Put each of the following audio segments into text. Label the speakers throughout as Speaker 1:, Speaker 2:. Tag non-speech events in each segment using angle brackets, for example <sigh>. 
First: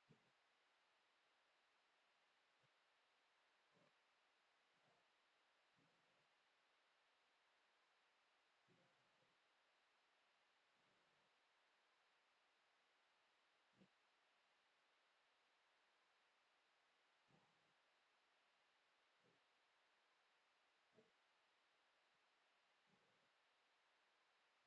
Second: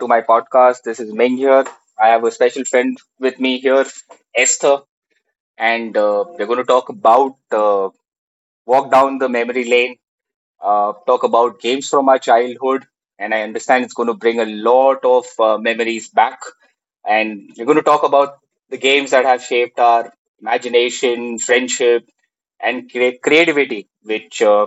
Speaker 1: to my podcast. This is Ming here. I have a special friend with me here, Esther, and we're going to talk about walk down the memory lane talk about games from our childhood, and I understand it's going to bring a lot of memories back. And we're going to talk about the games that have shaped our imagination, friendship, and creativity, which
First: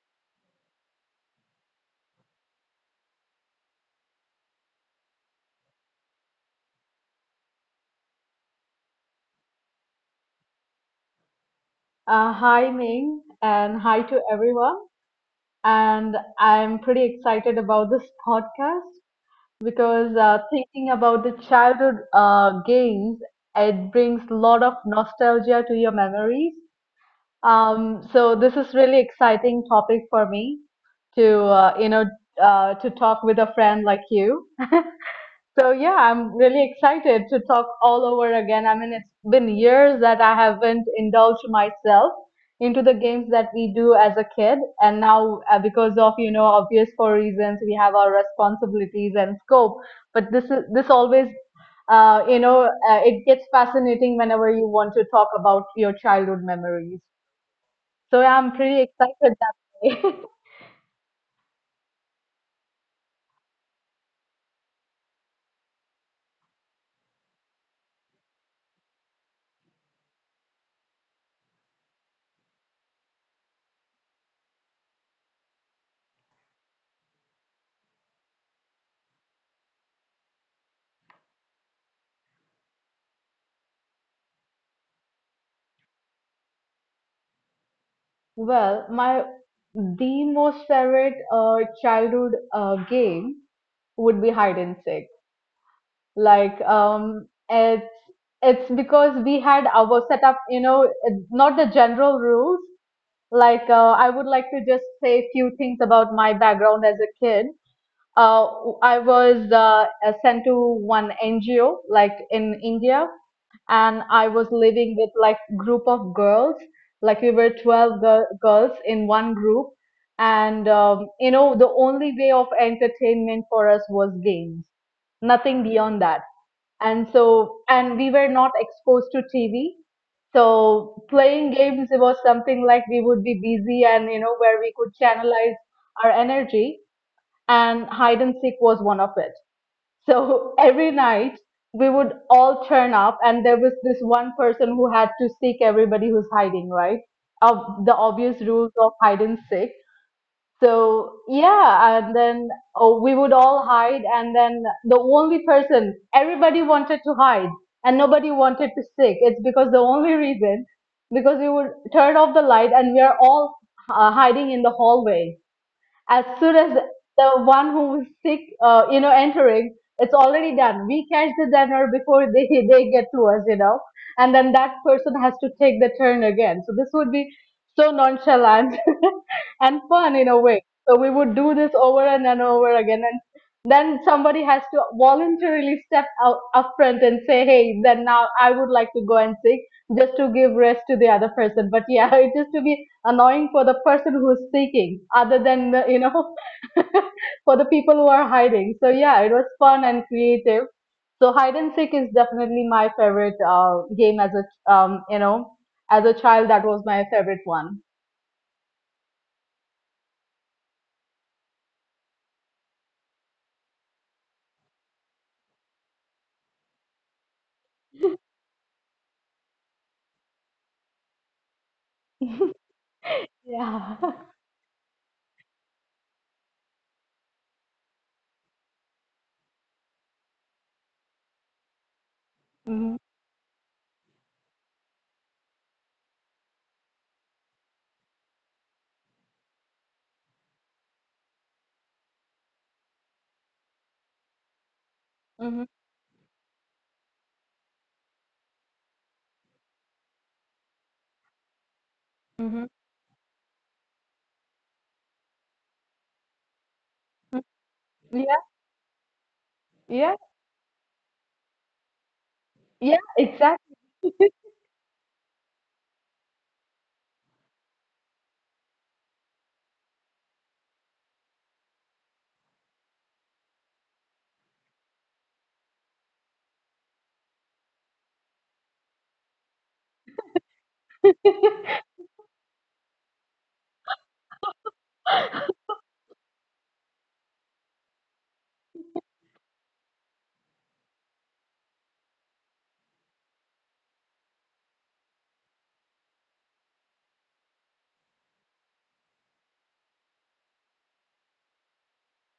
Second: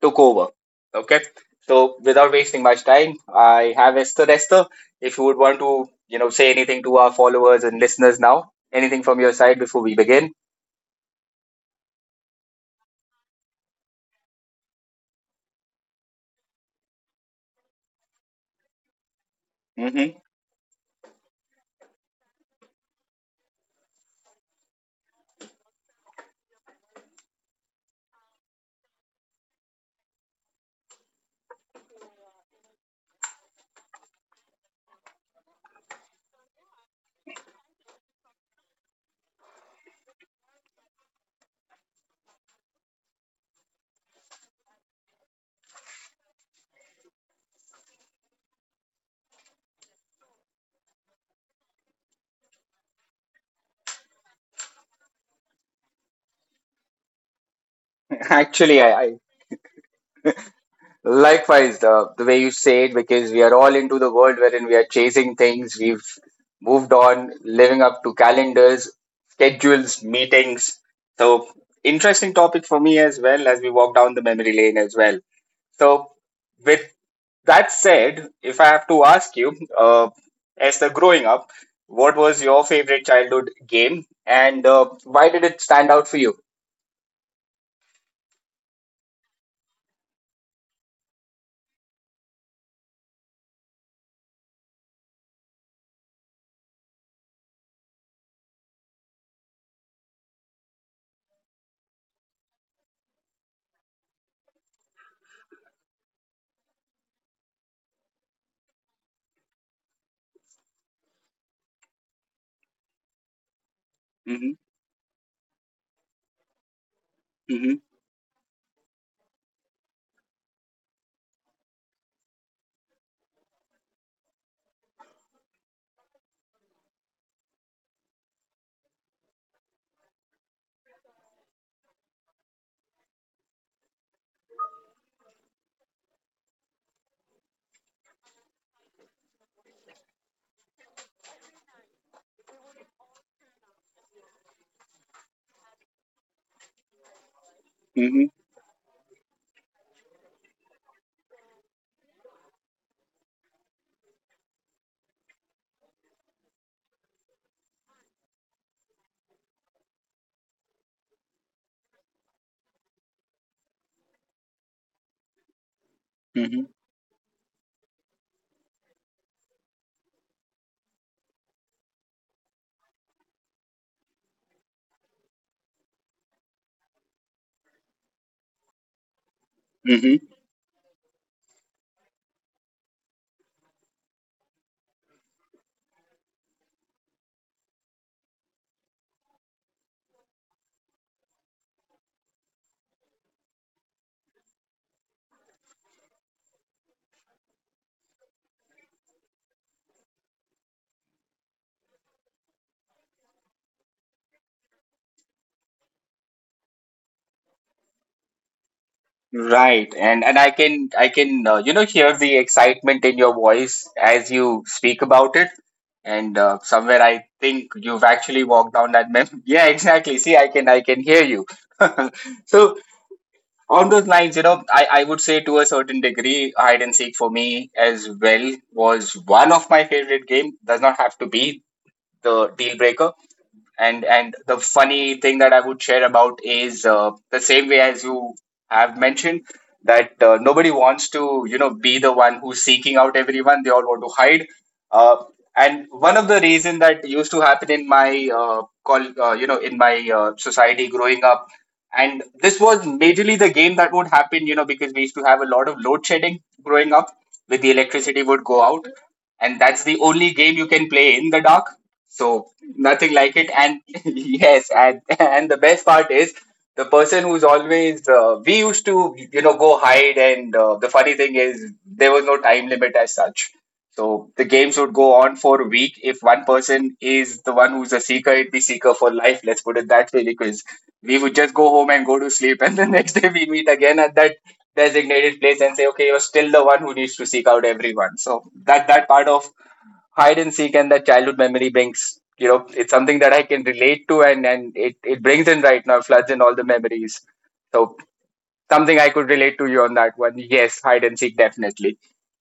Speaker 1: took over. Okay, so without wasting much time, I have Esther. Esther, if you would want to, you know, say anything to our followers and listeners now, anything from your side before we begin.
Speaker 2: Hi, Ming, and hi to everyone. And I'm pretty excited about this podcast
Speaker 1: Hmm.
Speaker 2: because
Speaker 1: <laughs>
Speaker 2: thinking about the childhood games, it brings a lot of nostalgia to your memories. So this is really exciting topic for me to to talk with a friend like you. So yeah, I'm really excited to talk all over again. I mean, it's been years that I haven't indulged myself into the games that we do as a kid, and now because of obvious for reasons we have our responsibilities and scope. But this always it gets fascinating whenever you want to talk about your childhood memories. So yeah, I'm
Speaker 1: Actually,
Speaker 2: pretty
Speaker 1: I
Speaker 2: excited that way. <laughs>
Speaker 1: likewise, the way you say it, because we are all into the world wherein we are chasing things, we've moved on, living up to calendars, schedules, meetings. So, interesting topic for me as well as we walk down the memory lane as well. So, with that said, if I have to ask you, as the growing up, what was your favorite childhood game and why did it stand out for you?
Speaker 2: Well, my the most favorite childhood game would be hide and seek. Like um, it's it's because we had our setup, you know, it's not the general rules. Like I would like to just say a few things about my background as a kid. Uh, I was sent to one NGO, like in India, and I was
Speaker 1: Hmm.
Speaker 2: living with like group of girls. Like we were
Speaker 1: Hmm.
Speaker 2: 12 girls in one group, and you know the only way of entertainment for us was games, nothing beyond that. And so, and we were not exposed to TV. So playing games, it was something like we would be busy and you know where we could channelize our energy, and hide and seek was one of it. So every night we would all turn up, and there was this one person who had to seek everybody who's hiding, right? Of the
Speaker 1: Hmm.
Speaker 2: obvious rules of hide and seek. So yeah, and then oh, we would all hide, and then the only person everybody wanted to hide, and nobody wanted to seek. It's because the only reason because we would turn off the light, and we are all hiding in the hallway as soon as the one who is sick, entering, it's already done. We catch the dinner before they <laughs> they get to us, you know, and then that person has to take the turn again. So this would be so nonchalant <laughs> and fun in
Speaker 1: Hmm.
Speaker 2: a way. So we would do this over and then over again, and then somebody has to voluntarily step out up front and say, "Hey, then now I would like to go and sing," just to give rest to the other person. But yeah, <laughs> it used to be annoying for the person who is seeking other than the <laughs> for the people who are hiding, so yeah, it was fun and creative. So hide and seek is definitely my favorite game as a as a child. That was my favorite one.
Speaker 1: Right, and I can I can you know hear the excitement in your voice as you speak about it, and somewhere I think you've actually walked down that mem. <laughs> Yeah, exactly. See, I can hear you. <laughs> So on
Speaker 2: Yeah.
Speaker 1: those
Speaker 2: <laughs>
Speaker 1: lines, you know, I would say to a certain degree, hide and seek for me as well was one of my favorite game. Does not have to be the deal
Speaker 2: Mm-hmm.
Speaker 1: breaker, and the funny thing that I would share about is the same way as you have mentioned that nobody wants to you know be the one who's seeking out everyone. They all want to hide. Uh, and one of the reason that used to happen in my call you know in my society growing up, and this
Speaker 2: Mm-hmm. Hmm.
Speaker 1: was majorly the game that would happen you know because we used to have a lot of load shedding growing up. With the electricity
Speaker 2: Yeah.
Speaker 1: would go out, and that's the
Speaker 2: Yeah.
Speaker 1: only game you can play in the dark so
Speaker 2: Yeah,
Speaker 1: nothing like it.
Speaker 2: exactly.
Speaker 1: And <laughs> yes, and the best part is the person who's always we used to you know go hide, and the funny thing is there was no time limit as such. So the games would go on for a week. If one person is the one who's a seeker, it'd be seeker for life. Let's put it that way, because we would just go home and go to sleep, <laughs> and the next day we meet again at that designated place and say, okay, you're still the one who needs to seek out everyone. So that part of hide and seek and that childhood memory brings you know it's something that I can relate to and it brings in right now floods in all the memories so something I could relate to you on that one yes hide and seek definitely.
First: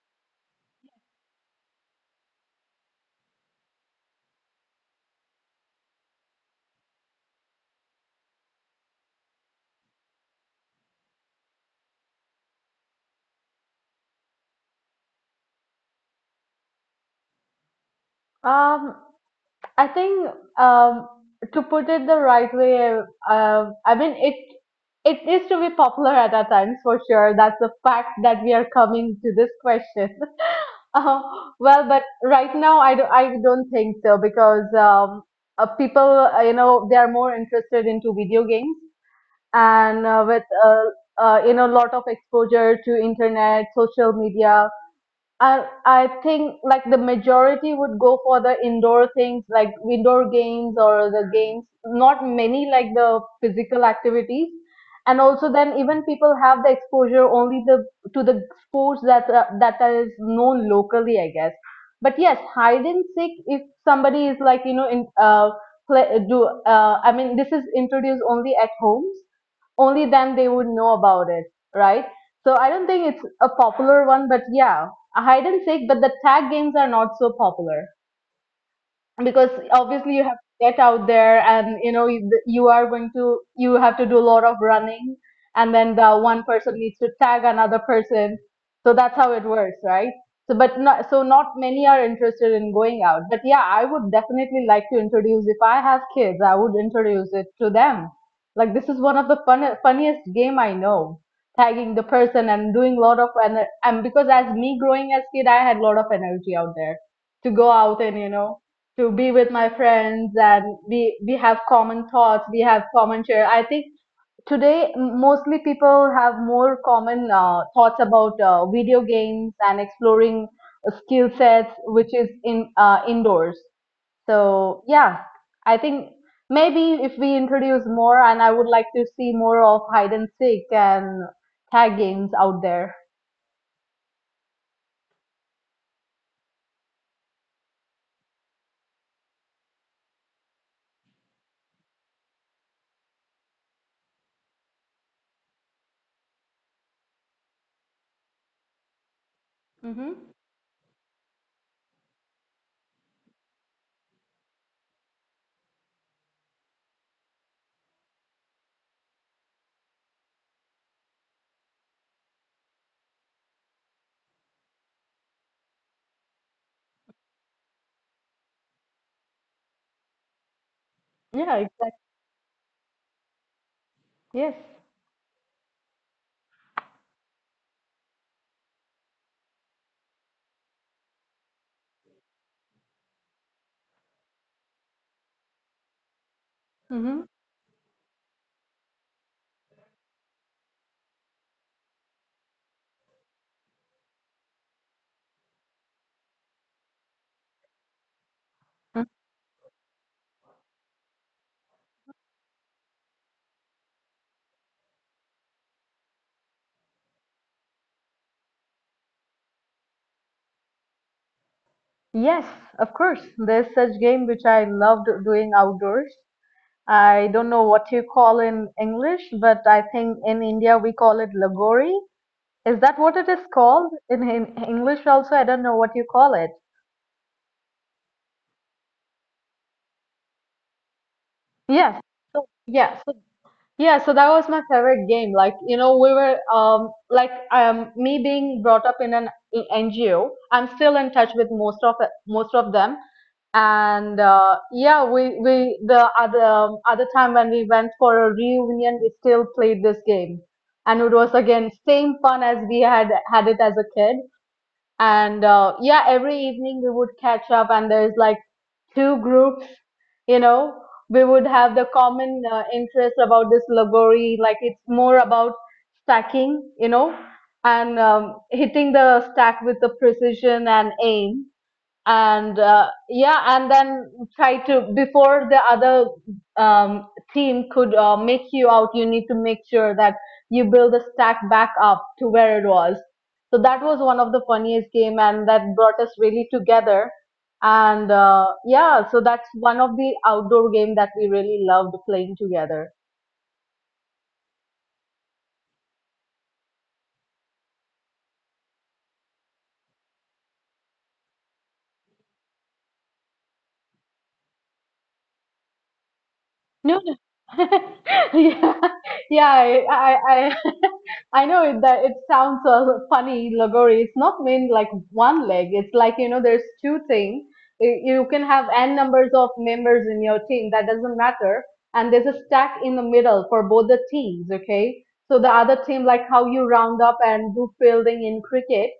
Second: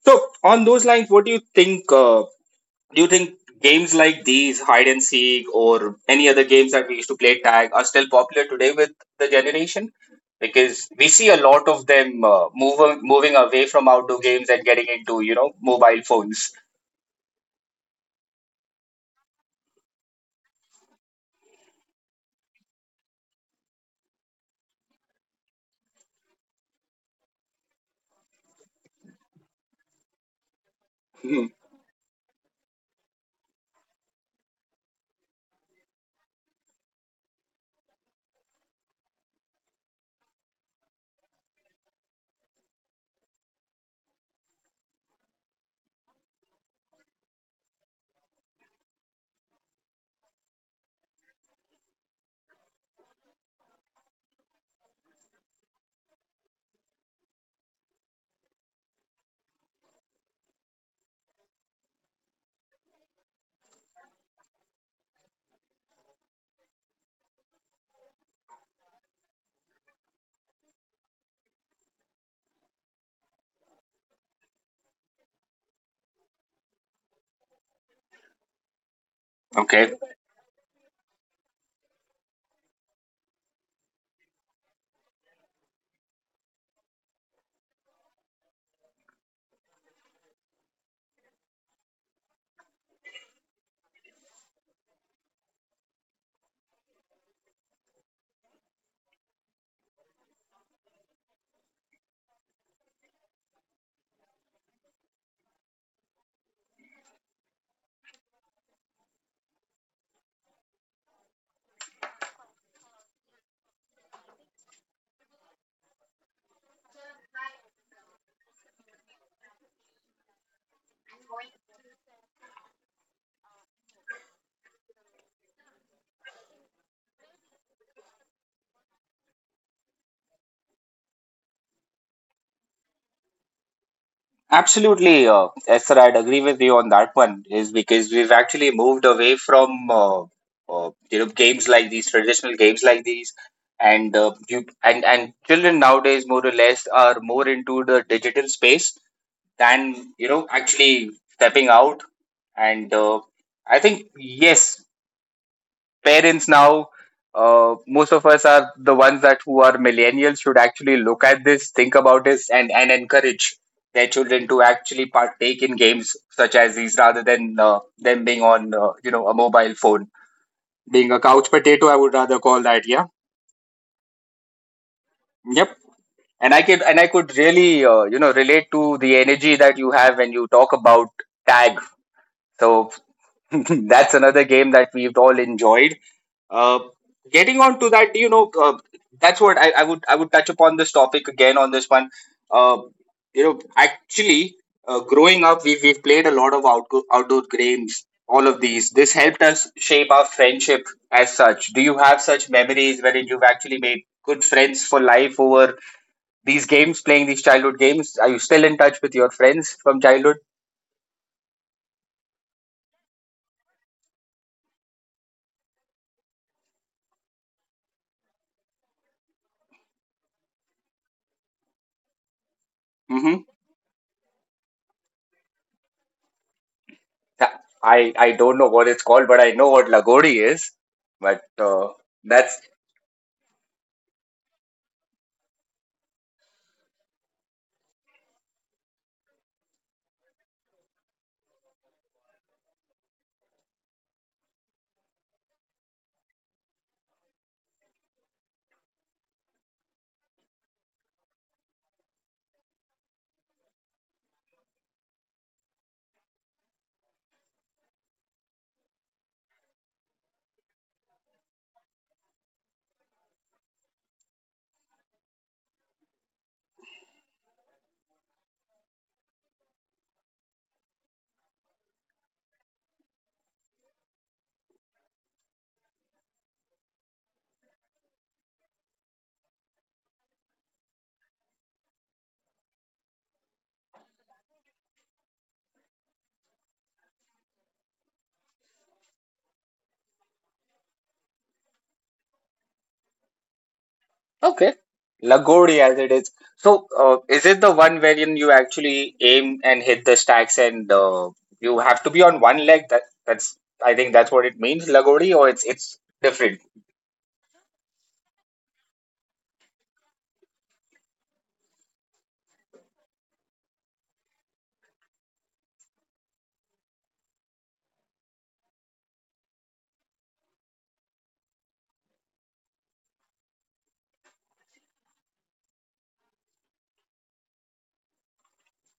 Speaker 1: So, on those lines, what do you think? Do you think games like these, hide and seek, or any other games that we used to play tag, are still popular today with the generation? Because we see a lot of them moving away from outdoor games and getting into, you know, mobile phones.
Speaker 2: Um, I think um, to put it the right way, I mean it. It is to be popular at our times for sure. That's a fact that we are coming to this question. <laughs> Uh,
Speaker 1: Hmm.
Speaker 2: well, but right now I don't think so because people you know they are more interested into video games and with you know lot of exposure to internet, social media, and I think like the majority would go for the indoor things like indoor games or the games, not many like the physical activities. And also then even people have the exposure only the to the sports that that is known locally, I guess. But yes, hide and seek if somebody is like you know in play, do I mean this is introduced only at homes, only then they would know about it, right? So I don't think it's a popular one, but yeah, a hide and seek, but the tag games are not so popular because
Speaker 1: Okay.
Speaker 2: obviously you have to get out there and you know you are going to you have to do a lot of running, and then the one person needs to tag another person. So that's how it works, right? So but not so not many are interested in going out. But yeah, I would definitely like to introduce. If I have kids, I would introduce it to them. Like, this is one of the funniest game I know, tagging the person and doing a lot of and because as me growing as kid I had a lot of energy out there to go out and you know to be with my friends, and we have common thoughts, we have common share. I think today mostly people have more common thoughts about video games and exploring skill sets which is in indoors. So yeah, I think maybe if we introduce more, and I would like to see more of hide and seek and tag games out there.
Speaker 1: Absolutely, Esther, I'd agree with you on that one. Is because we've actually moved away from you know games like these, traditional games like these, and you and children nowadays more or less are more into the digital space than you
Speaker 2: Hmm.
Speaker 1: know actually stepping out. And I think yes, parents now most of us are the ones that who are millennials should actually look at this think about this and encourage their children to actually partake in games such as these rather than them being on you know a mobile phone being a couch
Speaker 2: Yeah,
Speaker 1: potato I
Speaker 2: exactly.
Speaker 1: would rather call that yeah
Speaker 2: Yes.
Speaker 1: yep and I could really you know relate to the energy that you have when you talk about tag so <laughs> that's another game that we've all enjoyed. Uh,
Speaker 2: Hmm.
Speaker 1: getting on to that, you know, that's what I would touch upon this topic again on this one. Uh, you know, actually, growing up, we've played a lot of outdoor games. All of these, this helped us shape our friendship as such. Do you have such memories wherein you've actually made good friends for life over these games, playing these childhood games? Are you still in touch with your friends from childhood?
Speaker 2: Yes, of course. There's such game which I loved doing outdoors. I don't know what you call in English, but I think in India we call it lagori. Is that what it
Speaker 1: Mm-hmm.
Speaker 2: is called in English also? I don't know what you call it.
Speaker 1: I don't know what it's called, but I know what lagodi is. But
Speaker 2: Yes. So
Speaker 1: that's
Speaker 2: yeah, so yeah, so that was my favorite game. Like, you know, we were me being brought up in an NGO, I'm still in touch with most of them, and yeah, we the other other time when we went for a reunion we still played this game, and it was again same fun as we had had it as a kid. And yeah, every evening we would catch up, and there's like two groups, you know. We would have the common interest about this lagori. Like it's more about stacking, you know, and hitting the stack with the precision and aim. And yeah, and then try to before the other um, team could make you out, you need to make sure that you build the stack back up to where it was. So that was one of the funniest game, and that brought us really together. And yeah, so that's one of the outdoor game that we really loved playing together.
Speaker 1: okay. Lagodi as it is. So, is it the one wherein you actually aim and hit the stacks and you have to be on one leg? That that's I think that's what it means, Lagodi, or it's different.
Speaker 2: <laughs> Yeah, yeah, I <laughs> I know it, that it sounds funny, lagori. It's not mean like one leg. It's like, you know, there's two things. You can have n numbers of members in your team. That doesn't matter. And there's a stack in the middle for both the teams, okay? So the other team, like how you round up and do fielding in cricket,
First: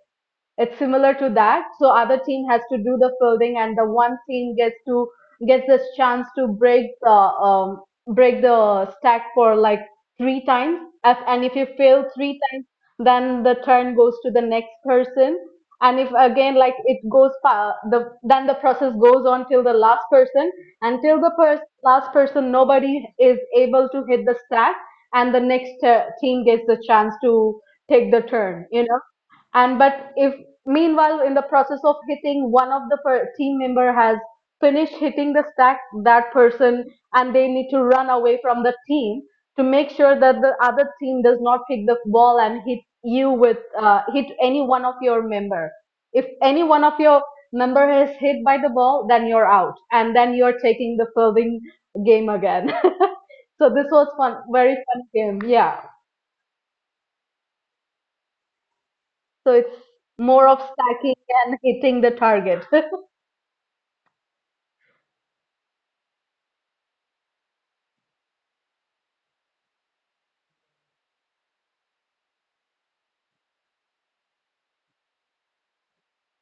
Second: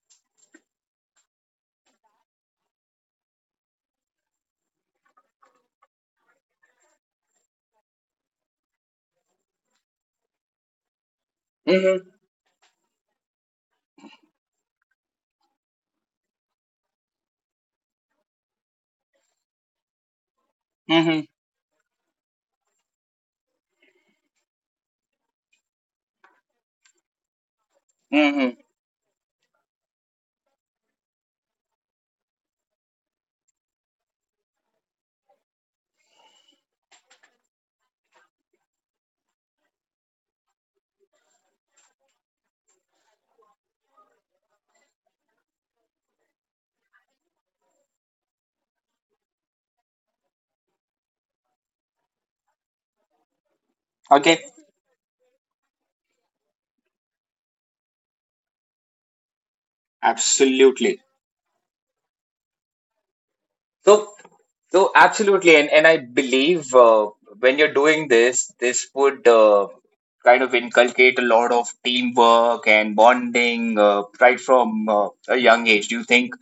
Speaker 2: it's similar to that. So other team has to do the fielding, and the one team gets this chance to um, break the stack for like three times. If and if you fail
Speaker 1: Mm-hmm.
Speaker 2: three times, then the turn goes to the next person. And if again like it goes then the process goes on till the last person,
Speaker 1: Mm-hmm.
Speaker 2: until the last person nobody is able to hit the stack, and the next team gets the chance to take the
Speaker 1: Mm-hmm.
Speaker 2: turn, you know. And but if meanwhile, in the process of hitting, one of the team member has finished hitting the stack, that person, and they need to run away from the team to make sure that the other team does not pick the ball and hit you with hit any one of your member. If any one of your member is hit by the ball, then you're out, and then you're taking the serving game again. <laughs> So this was fun,
Speaker 1: Okay.
Speaker 2: very fun game. Yeah. So it's more of
Speaker 1: Absolutely.
Speaker 2: stacking and hitting the target.
Speaker 1: So absolutely, and I believe when you're doing this, this would kind of inculcate a lot of teamwork and bonding right from a young age. Do you think?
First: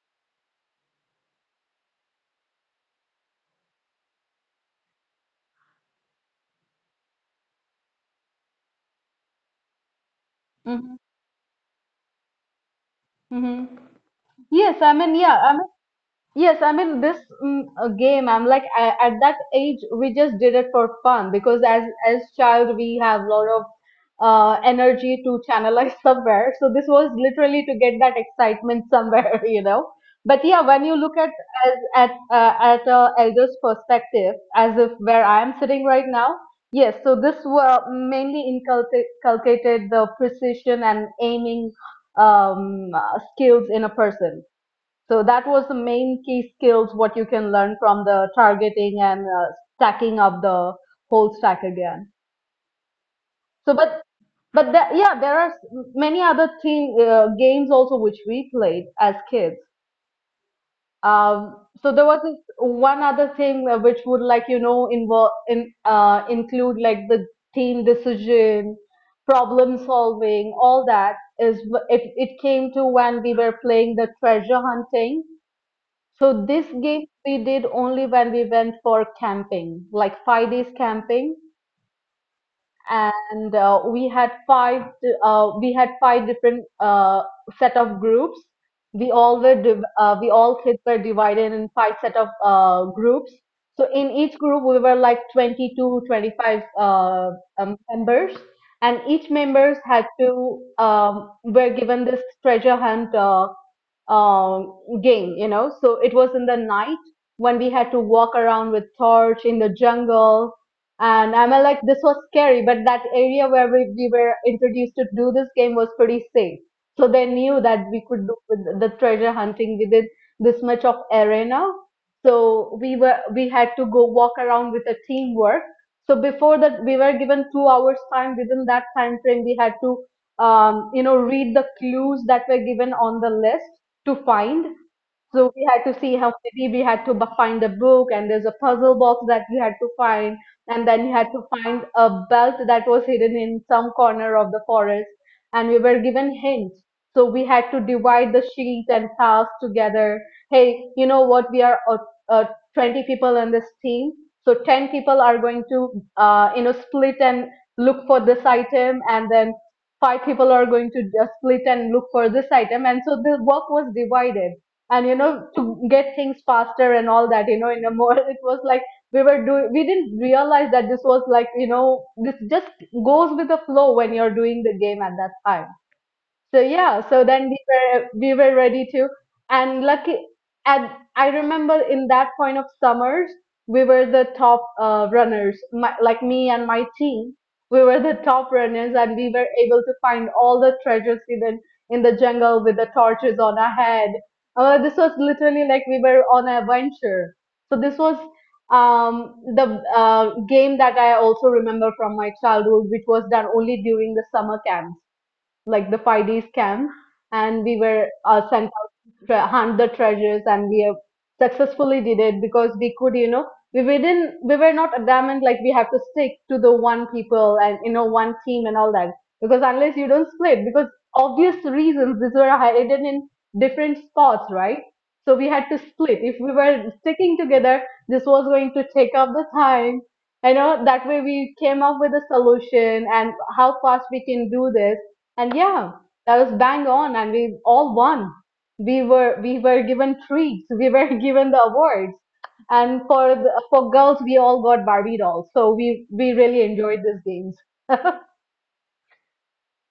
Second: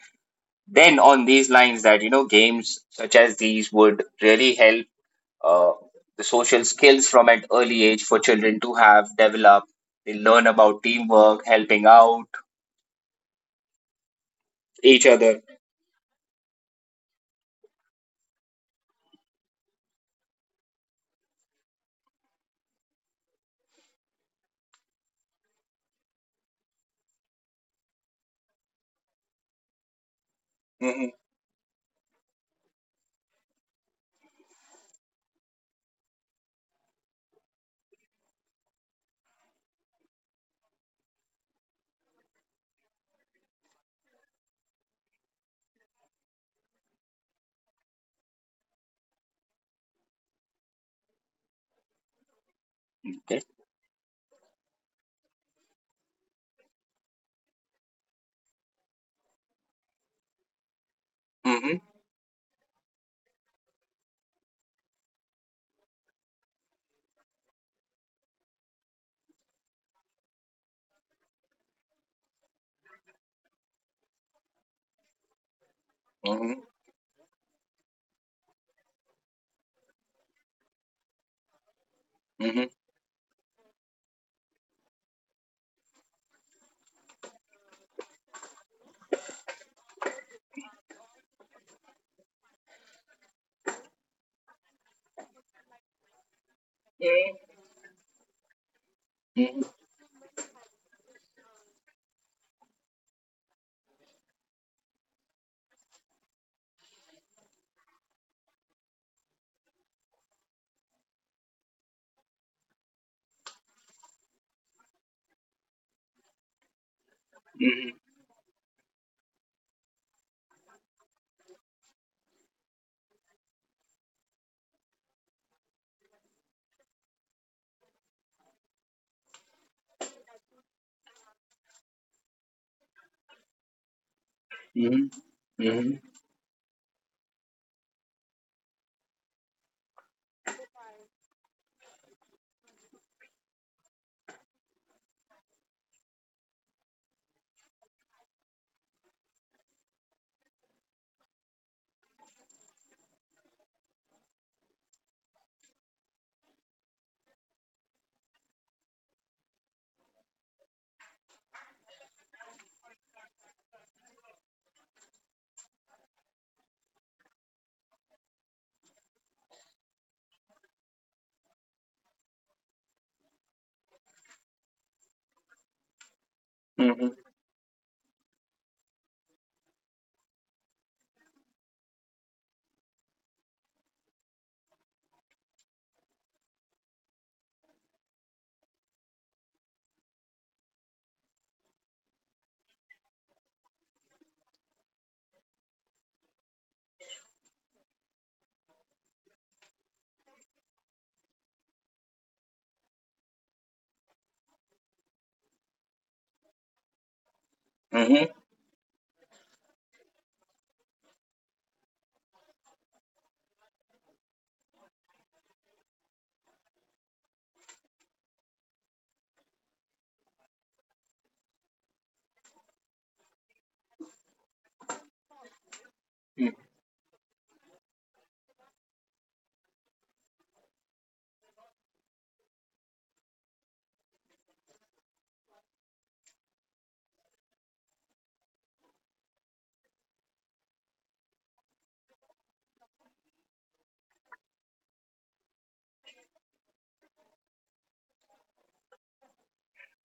Speaker 1: Then on these lines that you know games such as these would really help uh, the social skills from an early age for children to have developed they learn about
Speaker 2: <laughs>
Speaker 1: teamwork helping out
Speaker 2: Mm-hmm. Yes, I
Speaker 1: each
Speaker 2: mean, yeah,
Speaker 1: other.
Speaker 2: I mean, yes, I mean, this mm, game, I'm like, I, at that age, we just did it for fun because as child, we have a lot of energy to channelize <laughs> somewhere. So this was literally to get that excitement somewhere, <laughs> you know. But yeah, when you
Speaker 1: Hmm.
Speaker 2: look at as at a elder's perspective, as if where I am sitting right now, yes. So this were mainly inculcated the precision and aiming skills in a person. So that was the main key skills what you can learn from the targeting and stacking up the whole stack again.
Speaker 1: Okay.
Speaker 2: So, but the, yeah, there are many other thing games also which we played as kids. Um,
Speaker 1: Hmm.
Speaker 2: so there was this one other thing which would like involve in include like the team decision, problem solving, all that is it came to when we were playing the treasure hunting. So
Speaker 1: Hmm.
Speaker 2: this game we did only when we went for camping, like 5 days camping,
Speaker 1: Hmm. Hmm.
Speaker 2: and we had five different set of groups. We all kids were divided in five set of groups. So in each group we were like 22, 25, members, and each members had to were given this treasure hunt, game. So it was in the night when we had to walk around with torch in the jungle. And I'm, like, this was scary, but that area where we were introduced to do this game was pretty safe. So they knew that we could do with the treasure hunting within this much of arena. So we had to go walk around with a teamwork. So before that, we were given 2 hours time. Within that time frame, we had to read the clues that were given on the list to find.
Speaker 1: Hmm.
Speaker 2: So we had
Speaker 1: Hmm.
Speaker 2: to see how many, we had to find a book, and there's a puzzle box that we had to find, and then we had to find a belt that was hidden in some corner of the forest, and we were given hints. So we had to divide the sheets and tasks together. Hey, you know what? We are uh, 20 people in this team, so 10 people are going to split and look for this item, and then five people are going to just split and look for this item. And so the work was divided and to get things faster and all that in a more, <laughs> it was like we were doing we didn't realize that this was like, this just goes with the flow when you're doing the game at that time. So yeah,
Speaker 1: Hmm.
Speaker 2: so then we were ready to, and lucky, and I remember in that point of summers, we were the top runners. My, like me and my team, we were the top runners, and we were able to find all the treasures even in the jungle with the torches on our head. This was literally like we were on an adventure. So this was the game that I also remember from my childhood, which was done only during the summer camps, like the 5D scam, and we were
Speaker 1: Hmm.
Speaker 2: sent out to hunt the treasures, and we have successfully did it because we could, we didn't, we were not adamant, like we have to stick to the one people and one team and all that, because unless you don't split, because obvious reasons, these were hidden in different spots, right? So we had to split. If we were sticking together, this was going to take up the time. I know that way we came up with a solution and how fast we can do this, and yeah, that was bang on, and we all won. We were given treats, we were <laughs> given the awards, and for girls, we all got Barbie dolls. So we really enjoyed these games.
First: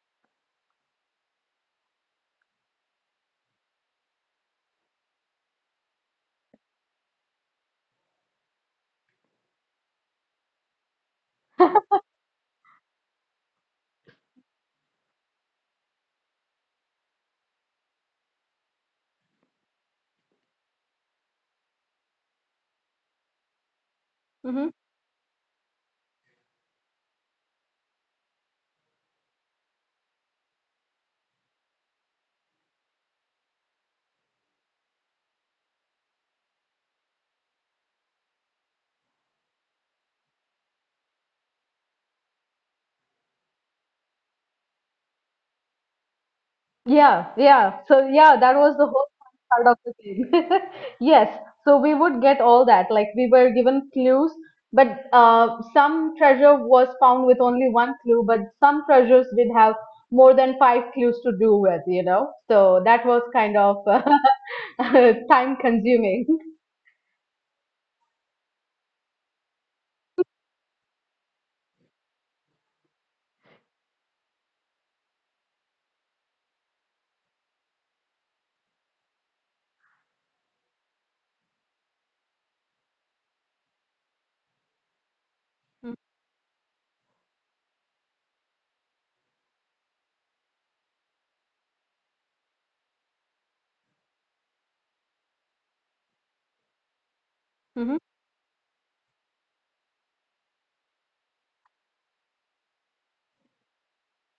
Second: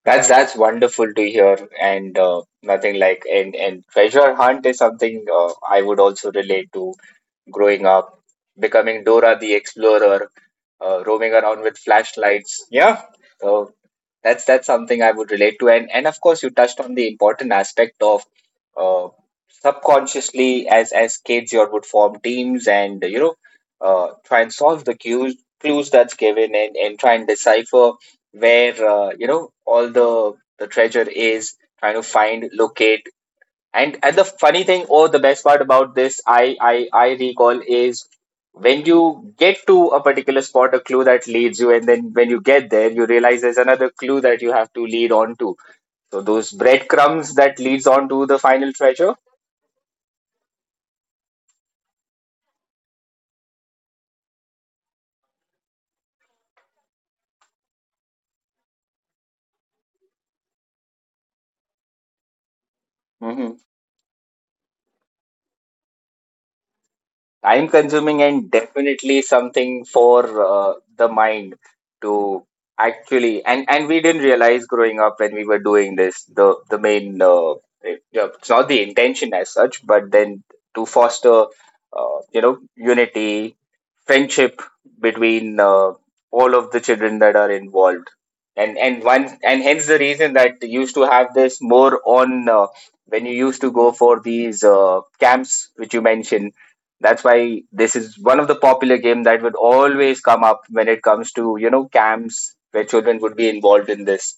Speaker 1: That's wonderful to hear, and nothing like and treasure hunt is something I would also relate to growing up, becoming Dora the Explorer, roaming around with flashlights. Yeah. So that's something I would relate to, and of course you touched on the important aspect of uh, subconsciously as kids you all would form teams and you know try and solve the cues clues that's given and try and decipher where you know all the treasure is trying to find locate and the funny thing, or the best part about this, I recall is when you get to a particular spot, a clue that leads you, and then when you get there, you realize there's another clue that you have to lead on to. So those
Speaker 2: Yeah,
Speaker 1: breadcrumbs that
Speaker 2: yeah.
Speaker 1: leads
Speaker 2: So
Speaker 1: on to
Speaker 2: yeah,
Speaker 1: the
Speaker 2: that
Speaker 1: final
Speaker 2: was the whole
Speaker 1: treasure.
Speaker 2: fun part of the game. <laughs> Yes. So we would get all that. Like we were given clues, but some treasure was found with only one clue, but some treasures did have more than five clues to do with. So that was kind of <laughs> time consuming.
Speaker 1: Time consuming and definitely something for the mind to actually and we didn't realize growing up when we were doing this the main yeah, it's not the intention as such but then to foster you know unity friendship between all of the children that are involved and one and hence the reason that they used to have this more on when you used to go for these camps which you mentioned that's why
Speaker 2: Mm-hmm.
Speaker 1: this is one of the popular game that would always come up when it comes to you know camps where children would be involved in this.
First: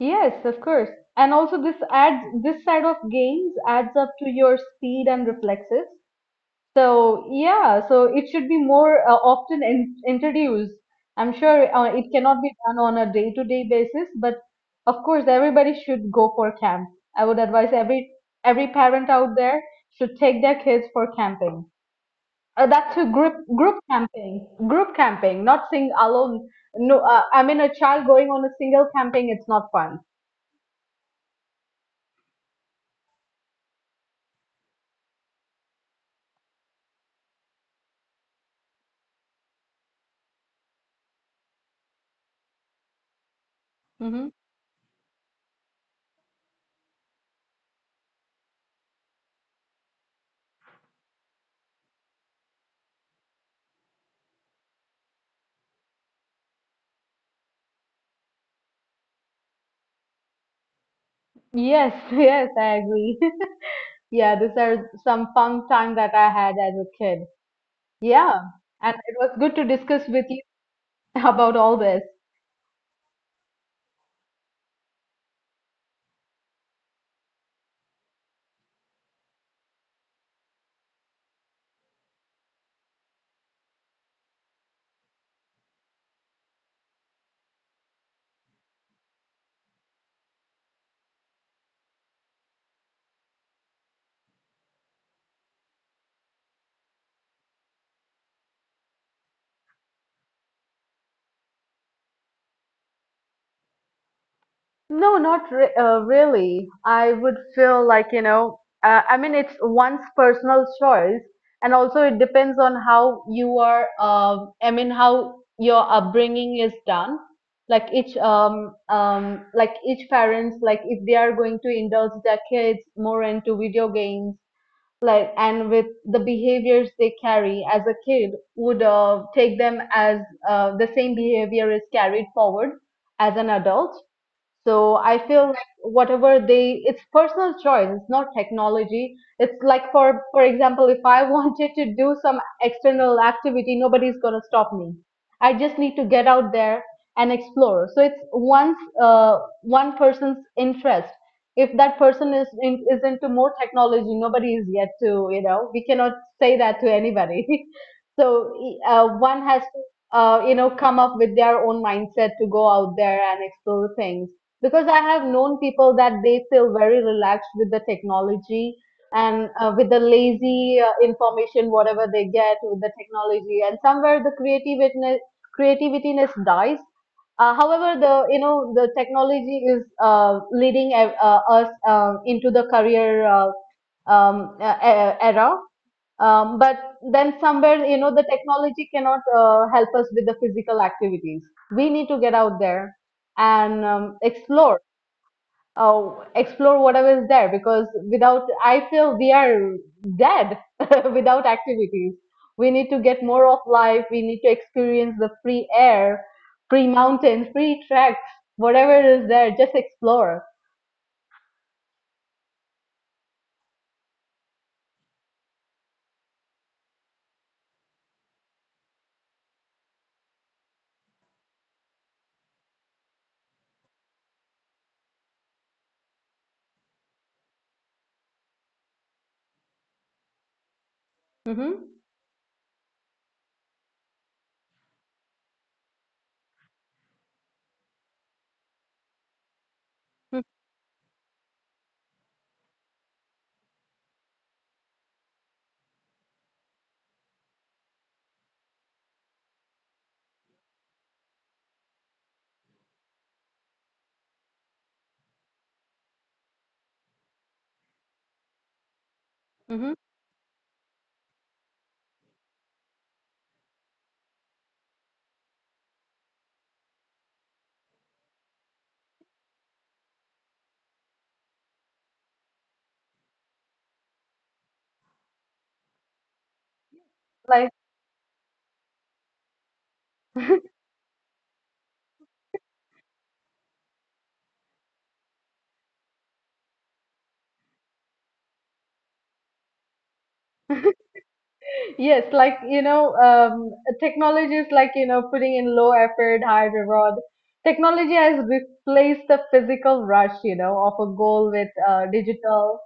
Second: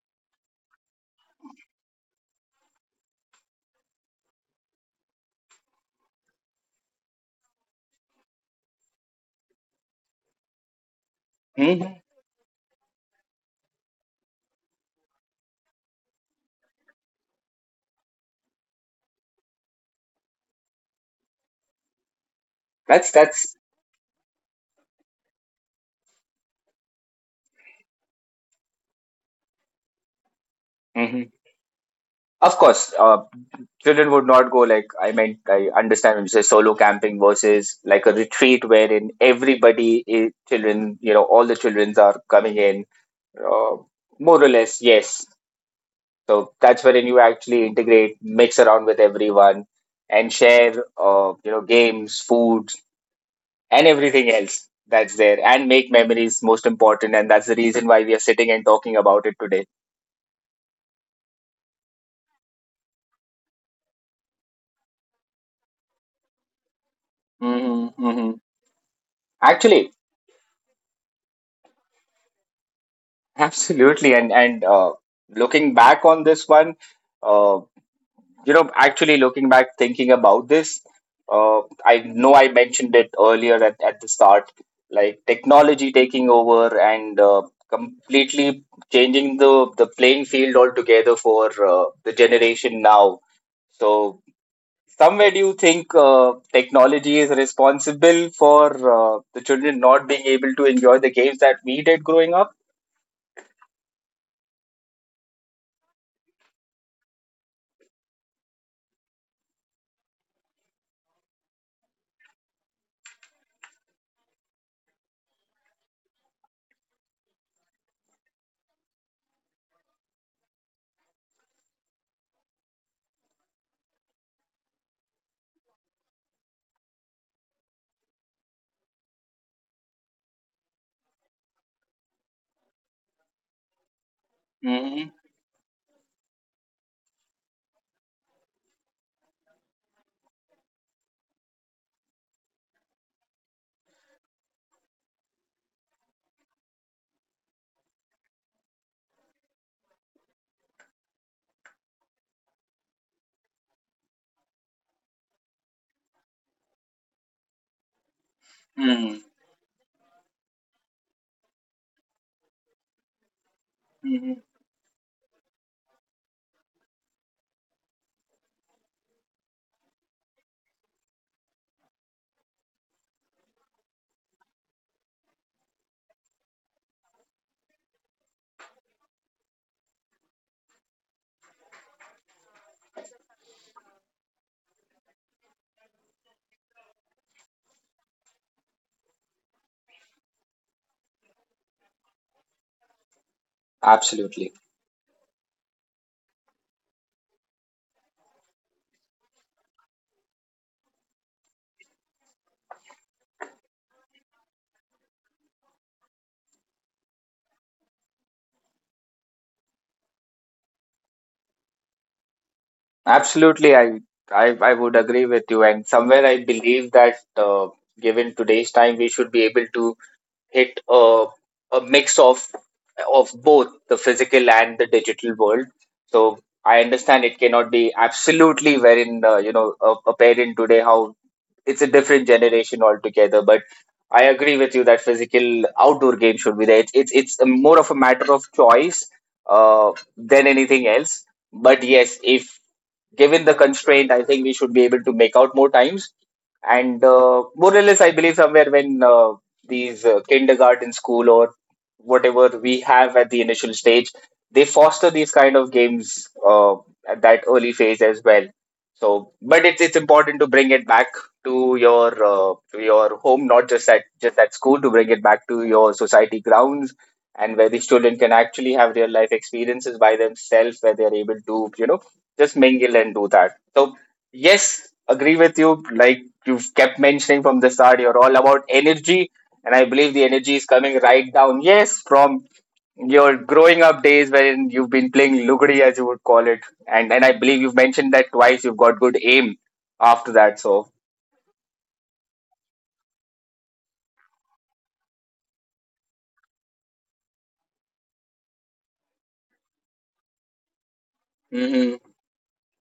Speaker 2: Yes, of course. And also this side of games adds up to your speed and reflexes. So yeah, so it should be more often in introduced. I'm sure it
Speaker 1: Hmm.
Speaker 2: cannot be done on a day-to-day basis, but of course everybody should go for camp. I would advise every parent out there should take their kids for camping. That's a
Speaker 1: that's
Speaker 2: group
Speaker 1: that's
Speaker 2: group camping, group camping, not sing alone. No, I mean a child going on a single camping, it's not fun.
Speaker 1: hmm of course children would not go like I meant I understand when you say solo camping versus like a retreat wherein everybody children you know all the children are coming in uh,
Speaker 2: Hmm.
Speaker 1: more or less yes so that's wherein you actually integrate mix around with everyone and share you know games food and everything else that's there and make memories most important and that's the reason why we are sitting and talking about it today.
Speaker 2: Yes, <laughs> yes, I agree. <laughs> Yeah, these are some fun time that I had as a kid.
Speaker 1: Hmm.
Speaker 2: Yeah,
Speaker 1: Hmm.
Speaker 2: and it was good to
Speaker 1: Actually
Speaker 2: discuss with you <laughs> about all this.
Speaker 1: absolutely and looking back on this one uh, you know actually looking back thinking about this uh, I know I mentioned it earlier at the start like technology taking over and completely changing the playing field altogether for the generation now so somewhere do you think technology is responsible for the children not being able to enjoy the games that we did growing up.
Speaker 2: No, not re really. I would feel like, I mean, it's one's personal choice, and also it depends on how you are, I mean, how your upbringing is done. Like each parents, like if they are going to indulge their kids more into video games, like, and with the behaviors they carry as a kid, would take them as, the same behavior is carried forward as an adult. So
Speaker 1: Hmm.
Speaker 2: I feel like whatever they, it's personal choice. It's not technology. It's like, for example, if I <laughs> wanted to do some external activity, nobody's gonna stop me. I just need to get out there and explore. So it's one person's interest. If that person is into more technology, nobody is yet to. We cannot say that to anybody. <laughs> So
Speaker 1: Hmm.
Speaker 2: one has to, come up with their own mindset to go out there and explore things,
Speaker 1: Hmm.
Speaker 2: because I have known people that they feel very relaxed with the technology and with the lazy information, whatever they get with the technology, and somewhere the creativityness dies. However, the the technology is leading us into the career, era, but then somewhere, the technology cannot help us with the physical activities. We need to get out there and
Speaker 1: Absolutely
Speaker 2: explore, explore whatever is there, because without, I feel we are dead <laughs> without activities. We need to get more of life. We need to experience the free air, free mountains, free tracks, whatever is there. Just explore.
Speaker 1: absolutely I would agree with you and somewhere I believe that uh, given today's time we should be able to hit a mix of both the physical and the digital world so I understand it cannot be absolutely wherein you know a parent today how it's a
Speaker 2: Hmm.
Speaker 1: different generation altogether. But I agree with you that physical outdoor game should be there. It's a more of a matter of choice than anything else. But yes, if given the constraint, I think we should be able to make out more times. And more or less, I believe somewhere when these kindergarten school or whatever we have at the initial stage, they foster these kind of games at that early phase as well. So, but it's
Speaker 2: Mm-hmm.
Speaker 1: it's important to bring it back to your home, not just at just at school, to bring it back to your society grounds, and where the student can actually have real life experiences by themselves, where they are able to just mingle and do that. So yes, agree with you. Like you've kept mentioning from
Speaker 2: Like
Speaker 1: the start, you're all about energy, and I believe the energy is coming right down. Yes, from your growing up days when you've been playing lugri as you would call it, and I believe you've mentioned that twice you've got good aim after that. So
Speaker 2: Yes, like, technology is like, putting in low effort, high reward. Technology has replaced the physical rush of a goal with
Speaker 1: hmm
Speaker 2: digital.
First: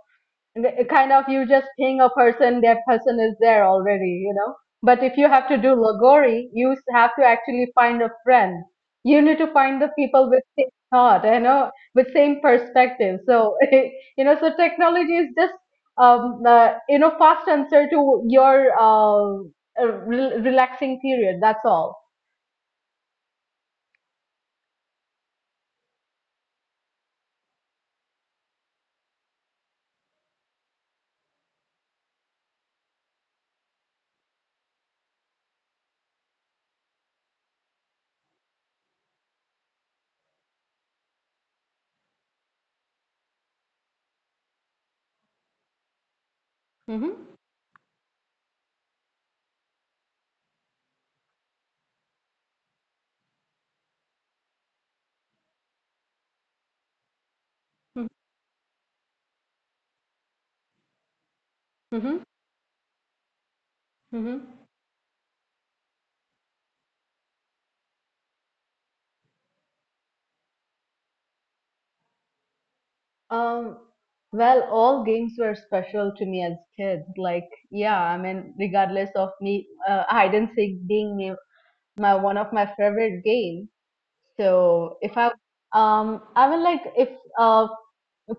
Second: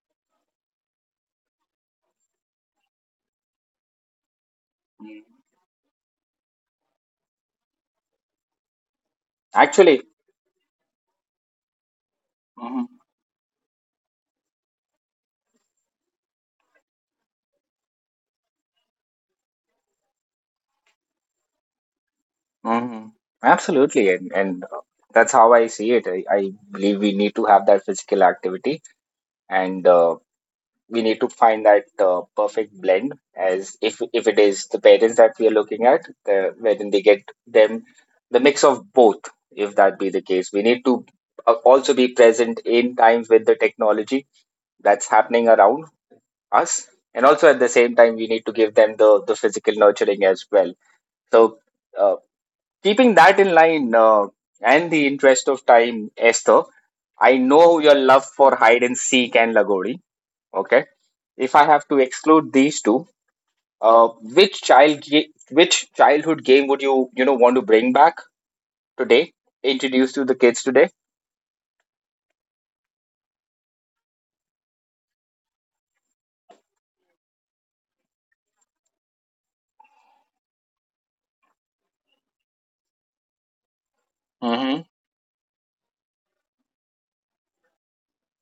Speaker 2: Kind of you just ping a person, that person is there already. But if you have to do Lagori, you have to actually find a friend. You need to find the
Speaker 1: actually,
Speaker 2: people with same thought with same
Speaker 1: hmm
Speaker 2: perspective. So, <laughs> so technology is just fast answer to your relaxing period. That's all.
Speaker 1: hmm absolutely, and that's how I see it. I believe we need to have that physical activity, and we need to find that perfect blend. As if it is the parents that we are looking at, the, wherein they get them the mix of both. If that be the case, we need to also be present in times with the technology that's happening around us, and
Speaker 2: Mm-hmm.
Speaker 1: also at the same time, we need to give them the physical nurturing as well. So. uh. Keeping that in line, and the interest of time, Esther, I know your love for hide and seek and Lagori. Okay, if I have to
Speaker 2: Mm-hmm.
Speaker 1: exclude these two, which
Speaker 2: Mm-hmm.
Speaker 1: which childhood game would you you know want to bring back today? Introduce to the kids today.
Speaker 2: Um, well, all games were special to me as kids. Like, yeah, I mean, regardless of me, hide and seek being my one of my favorite games.
Speaker 1: Hmm.
Speaker 2: So if I, I mean, like, if uh,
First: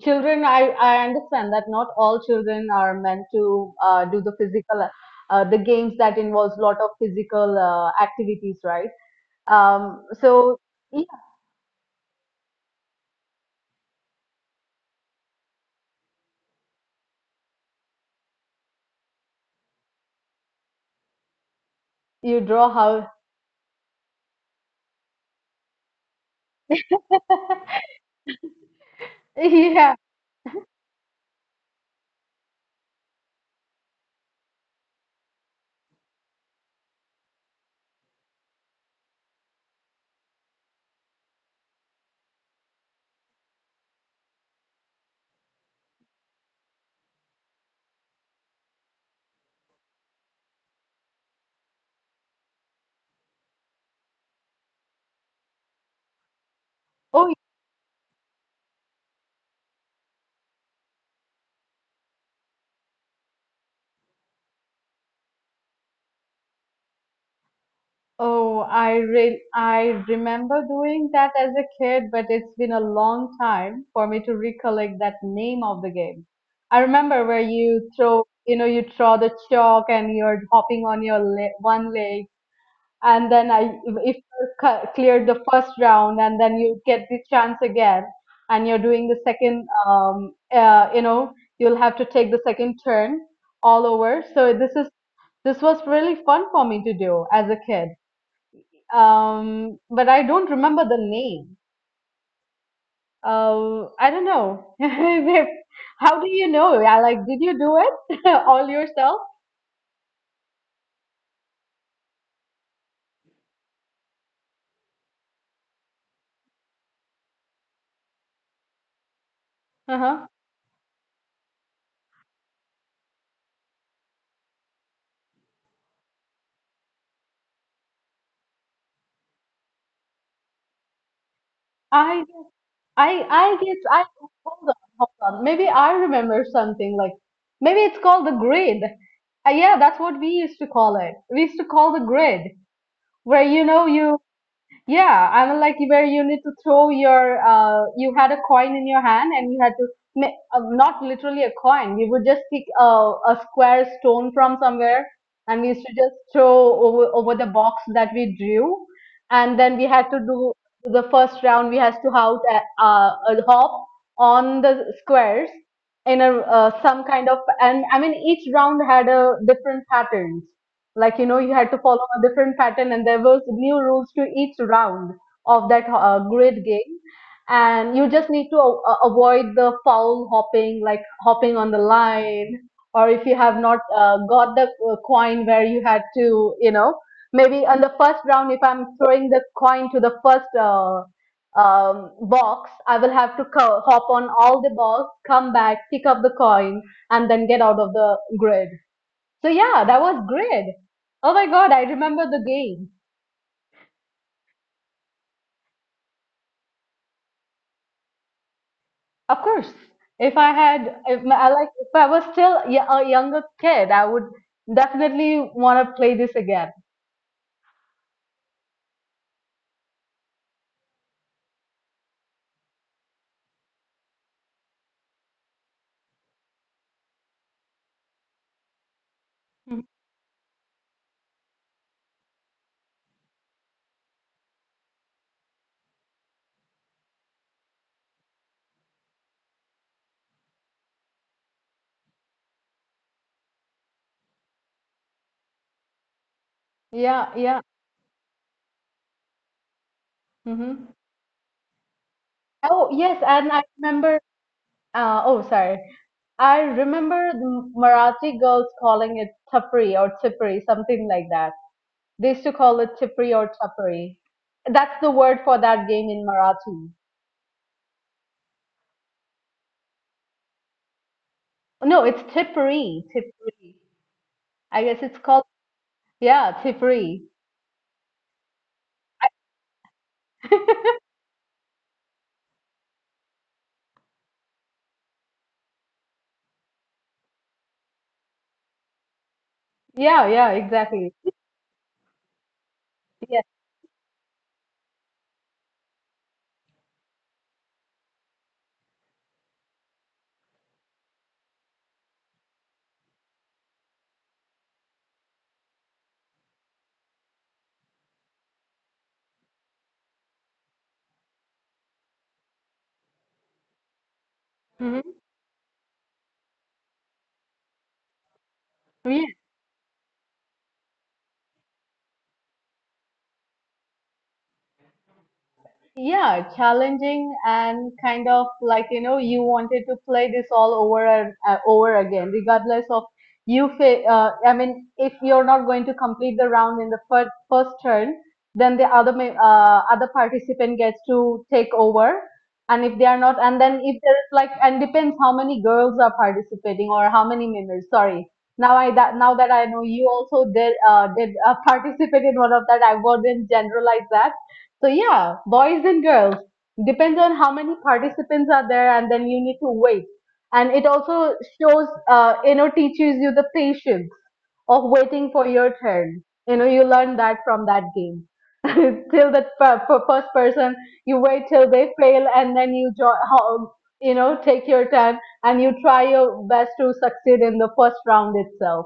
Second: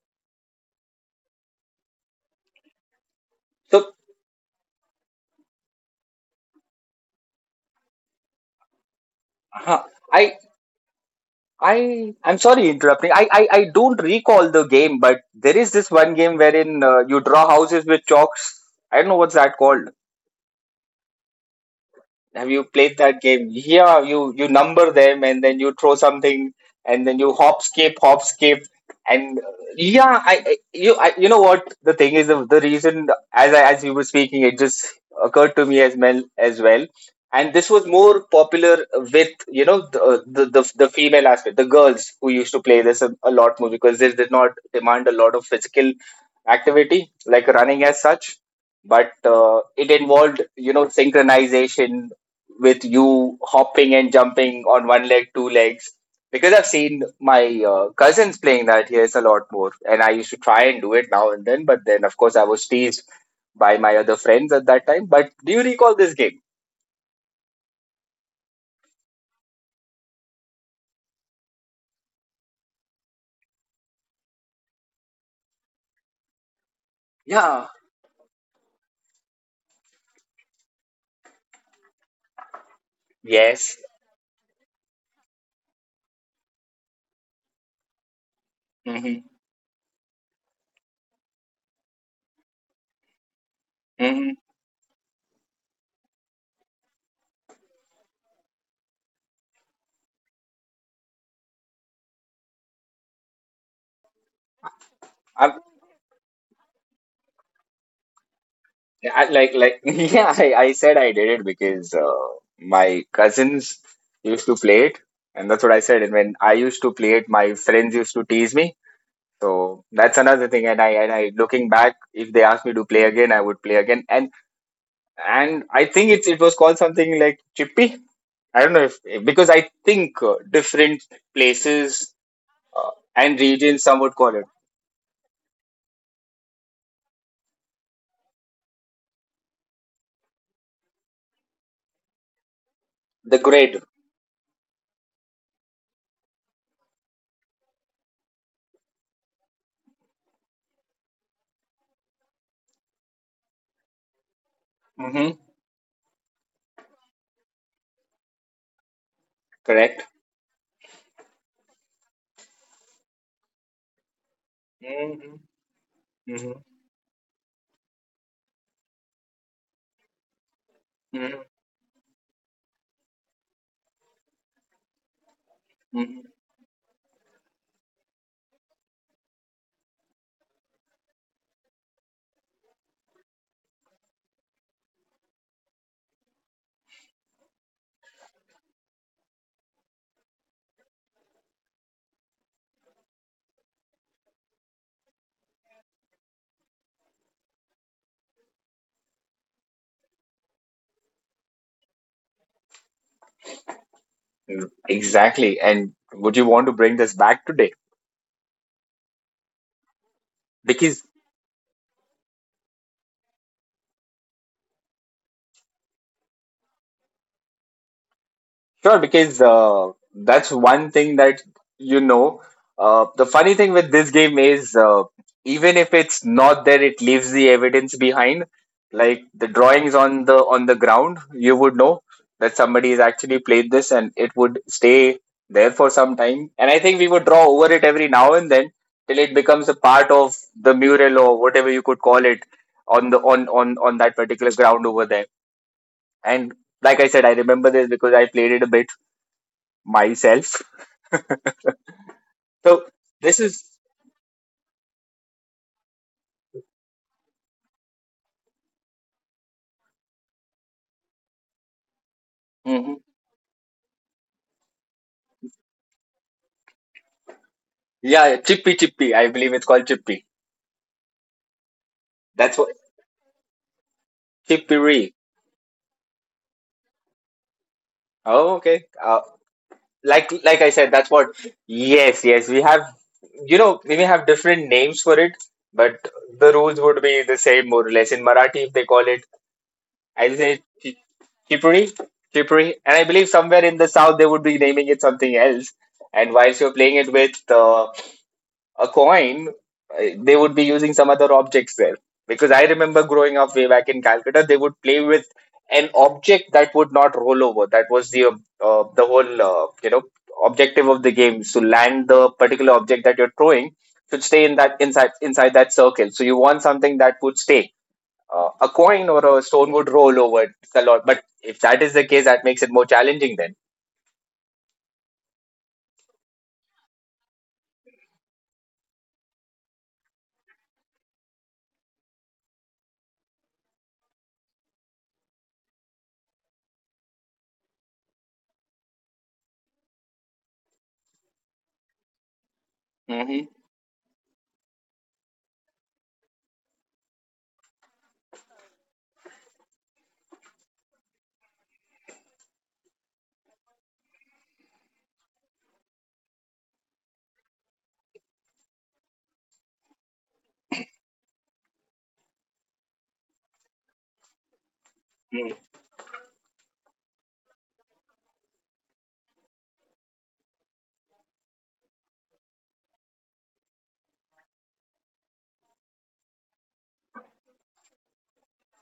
Speaker 2: children, I understand that not all children are meant to
Speaker 1: So
Speaker 2: do the physical, the games that involves lot of physical activities, right?
Speaker 1: huh,
Speaker 2: Um,
Speaker 1: I
Speaker 2: so yeah,
Speaker 1: I'm sorry interrupting. I don't recall the game, but there is this one game wherein you draw houses with chalks. I don't know what's that called.
Speaker 2: you
Speaker 1: Have you
Speaker 2: draw
Speaker 1: played
Speaker 2: how?
Speaker 1: that game? Yeah, you number them and then you throw something and then you
Speaker 2: <laughs>
Speaker 1: hop, skip, and
Speaker 2: Yeah.
Speaker 1: yeah, you know what the thing is, the reason as I, as you were speaking, it just occurred to me as well, and this was more popular with the female aspect, the girls who used to play this a lot more because this did not demand a lot of physical activity like running as such, but it involved, you know, synchronization with you hopping and jumping on one leg, two legs. Because I've seen
Speaker 2: Oh
Speaker 1: my cousins playing that here's a lot more, and I used to try and do it now and then, but then of course I was teased by my other friends at that time. But do you recall this game?
Speaker 2: Oh, I remember doing that as a kid, but it's been a long time for me to recollect that name of the game. I remember where
Speaker 1: Yeah.
Speaker 2: you throw the chalk, and you're hopping on your le one leg, and then
Speaker 1: Yes.
Speaker 2: if you clear the first round, and then you get the chance again, and you're doing the
Speaker 1: Mm-hmm.
Speaker 2: second, you'll have to take the second turn all over.
Speaker 1: Mm-hmm.
Speaker 2: So this was really fun for me to do as a kid, but I don't remember the name. I don't know. <laughs>
Speaker 1: I,
Speaker 2: How do you know? Yeah, like, did you do it <laughs> all yourself?
Speaker 1: I like <laughs> yeah. I said I did it because my cousins used to play it, and that's what I said. And when I used to play it, my friends used to tease me. So that's
Speaker 2: Uh-huh.
Speaker 1: another thing. And I looking back, if they asked me to play again, I would play again. And I think it was called something like Chippy. I don't know if, because I think different places,
Speaker 2: I,
Speaker 1: uh,
Speaker 2: I,
Speaker 1: and
Speaker 2: I get.
Speaker 1: regions,
Speaker 2: I
Speaker 1: some would call it
Speaker 2: hold on, hold on. Maybe I remember something, like, maybe it's called the grid. Yeah, that's what we used to call it. We used to call the grid, where
Speaker 1: the
Speaker 2: you know
Speaker 1: grid.
Speaker 2: you Yeah, I mean, like, where you need to throw you had a coin in your hand, and you had to, ma- not literally a coin, we would just pick a square stone from somewhere,
Speaker 1: Hmm.
Speaker 2: and we used to just throw over the box that we drew. And then we had
Speaker 1: Correct.
Speaker 2: to do the first round, we had to out a hop on the
Speaker 1: Hmm.
Speaker 2: squares in a,
Speaker 1: Hmm.
Speaker 2: uh, some kind of, each round had a different patterns like you
Speaker 1: Hmm.
Speaker 2: had to follow a different pattern and there was new rules to each round of that
Speaker 1: Hmm.
Speaker 2: grid game and you just need to avoid the foul hopping like hopping on the line or if you have not got the coin where you had to you know Maybe on the first round if I'm throwing the coin to the first box I will have to hop on all the balls, come back, pick up the coin and then get out of the grid. So yeah, that was great. Oh my God, I remember the game.
Speaker 1: Exactly. And would you want to bring this back today?
Speaker 2: Of course, if I had,
Speaker 1: Because
Speaker 2: if my, if I was still a younger kid, I would definitely want to play this again.
Speaker 1: sure, because that's one thing that, you know. The funny thing with this game is, even if it's not there, it leaves the evidence behind. Like the
Speaker 2: Mhm.
Speaker 1: drawings on the ground, you would know that somebody has actually played this, and it would stay there for some time. And I think we would draw over it every now and then till it becomes a part of the mural or whatever you could call it on the on that particular ground over there.
Speaker 2: Yeah, yeah.
Speaker 1: And like I said, I remember this because I played it a bit
Speaker 2: Mm-hmm.
Speaker 1: myself.
Speaker 2: Oh yes, and I
Speaker 1: So
Speaker 2: remember.
Speaker 1: this is,
Speaker 2: Oh, sorry. I remember the Marathi girls calling it tapri or tipri, something like that. They used to call
Speaker 1: hmm,
Speaker 2: it tipri or tapri. That's the word for that game in Marathi.
Speaker 1: yeah, Chippy. I believe it's called Chippy.
Speaker 2: No, it's
Speaker 1: That's what,
Speaker 2: tipri, tipri. I guess
Speaker 1: Chippy.
Speaker 2: it's called, yeah, Tipri.
Speaker 1: Oh, okay. Like I said, that's what. Yes, yes. We have, you know, we may have different names for it, but the rules would be the same more or less. In Marathi, if they call it, I
Speaker 2: Yeah,
Speaker 1: say
Speaker 2: yeah, exactly.
Speaker 1: Chippy, Chippy, and I believe somewhere
Speaker 2: Yeah.
Speaker 1: in the south they would be naming it something else. And whilst you're playing it with a coin, they would be using some other objects there. Because I remember growing up way back in Calcutta, they would play with an object that would not roll over. That was the whole, you know, objective of the game is to land the particular object that you're throwing should stay in that
Speaker 2: Hmm.
Speaker 1: inside that circle. So you want something that would stay. A coin or a stone would roll over a lot, but if that is the case, that makes it more challenging then.
Speaker 2: Yeah, challenging and kind of like, you wanted to play this all over and over again, regardless of if you're not going to complete the round in the first turn, then the other participant gets to take over. And if they are not, and then if there is like, and depends how many girls are participating or how many members. Sorry. Now that I know you also did <laughs> participate in one of that, I wouldn't generalize that. So yeah, boys and girls, depends on how many participants are there, and then you need to wait. And it also shows, you know, teaches you the patience of waiting for
Speaker 1: Hmm.
Speaker 2: your turn. You know, you learn that from that game. <laughs> Till the first person, you wait till they fail, and then you you know, take your turn and you try your best to succeed in the first round itself.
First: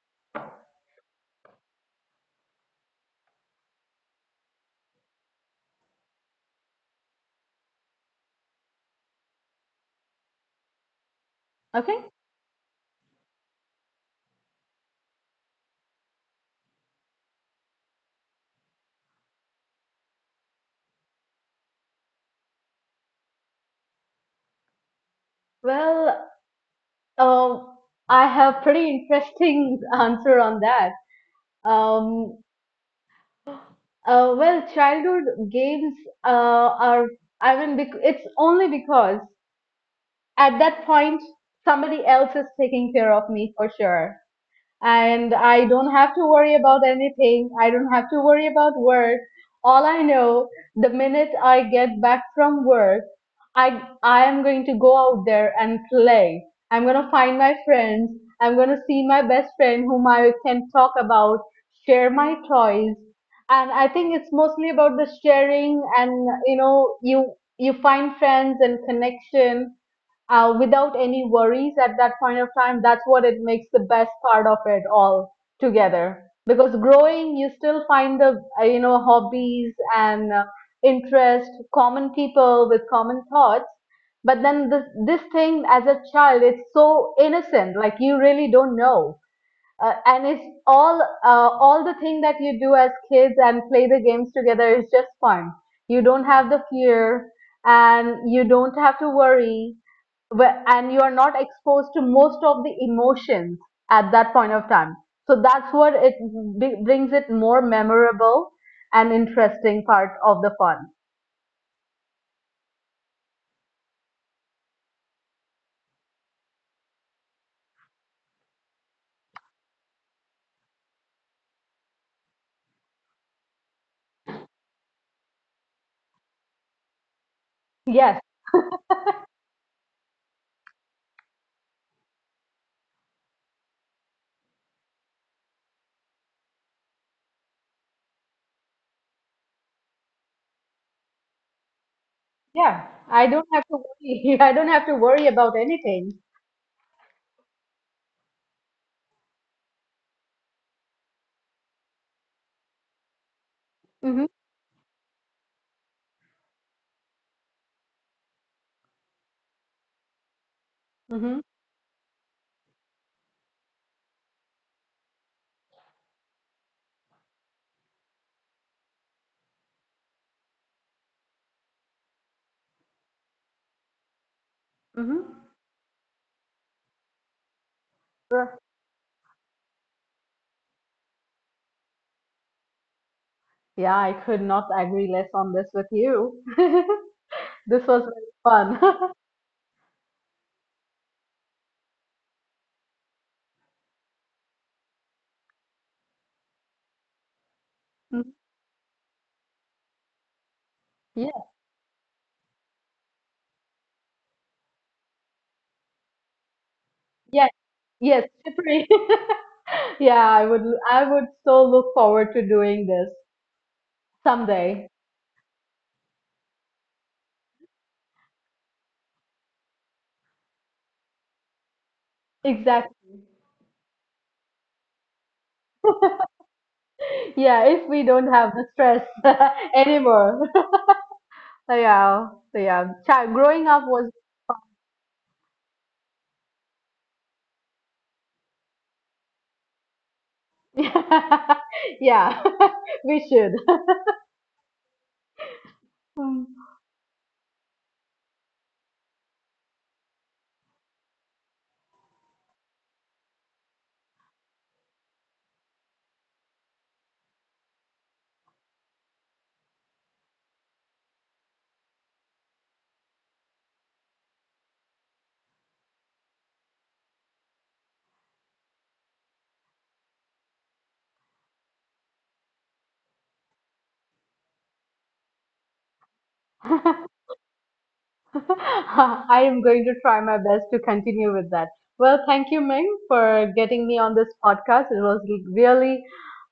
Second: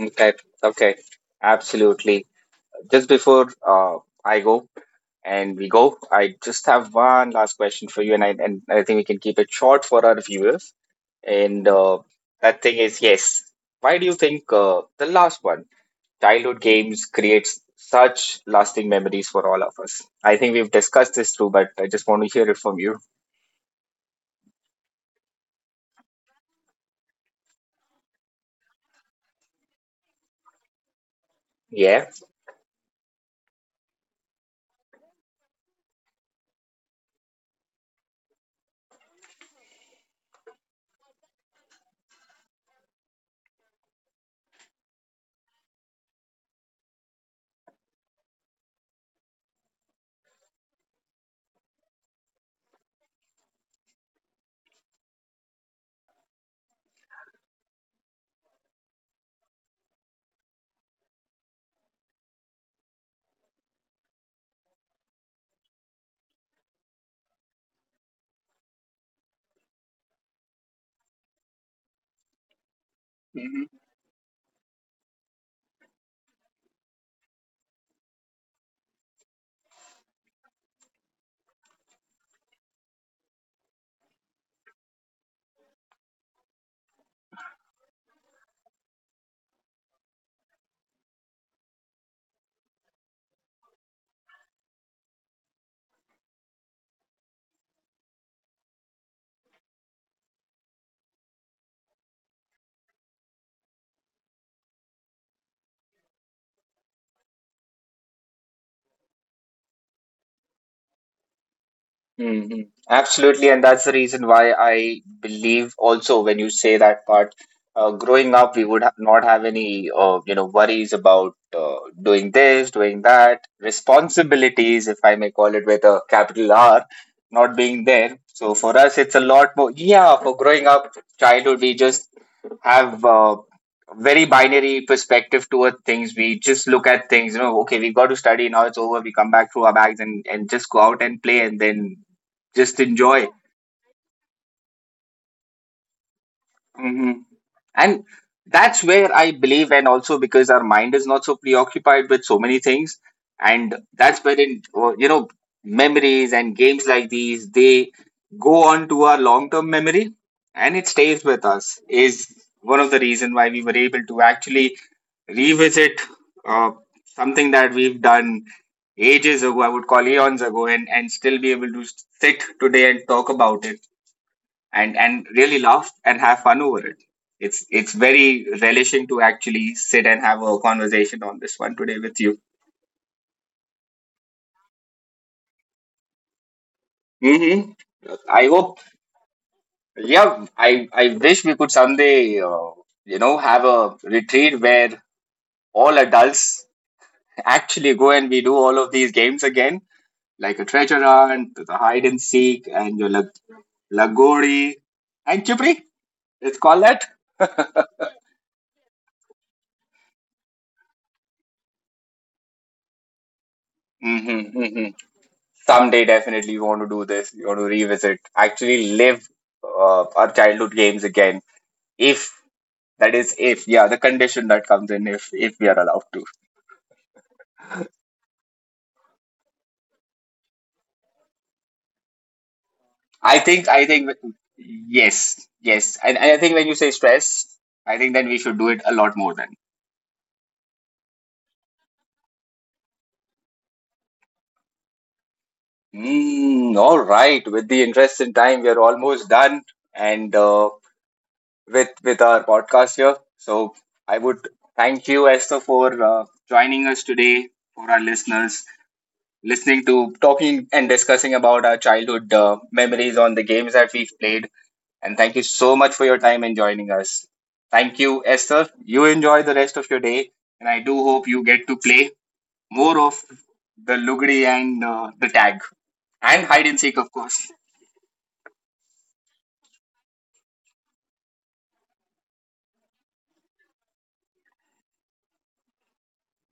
Speaker 1: Okay. Okay. Absolutely. Just before, I go and we go, I just have one last question for you, and I think we can keep it short for our viewers. And
Speaker 2: Okay.
Speaker 1: that thing is, yes. Why do you think, the last one, childhood games, creates such lasting memories for all of us? I think we've discussed this too, but I just want to hear it from you.
Speaker 2: Well, uh, I have pretty interesting <laughs> answer on that.
Speaker 1: Yeah.
Speaker 2: Um, well, childhood games are it's only because at that point somebody else is taking care of me for sure and I don't have to worry about anything. I don't have to worry about work. All I know, the minute I get back from work, I am going to go out there and play. I'm going to find my friends. I'm going to see my best friend whom I can talk about, share my toys. And I think it's mostly about the sharing and you know, you find friends and connection without any worries at that point of time. That's what it makes the best part of it all together. Because growing, you still find the you know hobbies and interest, common people with common thoughts. But then this thing as a child, it's so innocent. Like you really don't know. And it's all the thing that you do as kids and play the games together is just fun. You don't have the fear, and you don't have to worry and you are not exposed to most of the emotions at that point of time. So that's what it brings it more memorable and interesting part of the fun.
Speaker 1: Hmm. Absolutely, and that's the reason why I believe also when you say that part, growing up, we would ha not have any you know, worries about doing this, doing that, responsibilities, if I may call it with a capital R, not being
Speaker 2: Yes,
Speaker 1: there. So for us, it's a lot more. Yeah, for growing up, childhood, we just have very binary perspective toward things. We just look at things, you know, okay, we've got to study, now it's over, we come back through our bags and just go out and play and then just
Speaker 2: yeah. I
Speaker 1: enjoy.
Speaker 2: don't have to worry. <laughs> I don't have to worry about anything.
Speaker 1: Hmm. And that's where I believe, and also because our mind is not so preoccupied with so many things, and that's
Speaker 2: Hmm.
Speaker 1: where in you know, memories and games like these, they go on to our long term memory, and it stays
Speaker 2: Hmm.
Speaker 1: with us, is one of the reason why we were able to actually revisit uh, something that we've done ages ago, I would call eons ago, and still be able to sit today and talk about it, and
Speaker 2: Hmm.
Speaker 1: really laugh and have fun over it. It's very
Speaker 2: Sure.
Speaker 1: relishing to actually sit and have a conversation on this one today with you.
Speaker 2: Yeah, I could not agree less on this with you. <laughs>
Speaker 1: Hmm.
Speaker 2: This was very
Speaker 1: I hope,
Speaker 2: fun. <laughs>
Speaker 1: yeah, I wish we could someday, you know, have a retreat where all adults actually go and
Speaker 2: Mhm.
Speaker 1: we do all of these games again, like a treasure
Speaker 2: Yeah,
Speaker 1: hunt, the hide and seek, and your lagori and chupri. Let's call that.
Speaker 2: yeah, yes, Chipri. <laughs> Yeah, I would so look forward to doing this
Speaker 1: Hmm. Hmm.
Speaker 2: someday.
Speaker 1: Someday definitely we want to do this. We want to revisit, actually live our childhood games again. If that
Speaker 2: Exactly.
Speaker 1: is, if yeah, the condition that comes in, if we are allowed to.
Speaker 2: Yeah, if we don't have the stress <laughs> anymore. <laughs> So yeah, so yeah. Child growing up
Speaker 1: I think,
Speaker 2: was
Speaker 1: yes, yes, and I think when you say stress, I think then we should do it a lot more then.
Speaker 2: <laughs> yeah, <laughs> we should. Hmm.
Speaker 1: Mm, all right. With the interest in time, we are almost done, and with our podcast here. So I would thank you, Esther, for joining us today. For our listeners, listening to, talking, and discussing about our childhood memories on the games that we've played. And thank you so much for your time and joining us. Thank you, Esther. You enjoy the rest of your day, and I do hope you get to play more of the Lugri and the tag and hide and seek, of
Speaker 2: <laughs>
Speaker 1: course.
Speaker 2: I am going to try my best to continue with that. Well, thank you, Ming, for getting me on this podcast. It was really,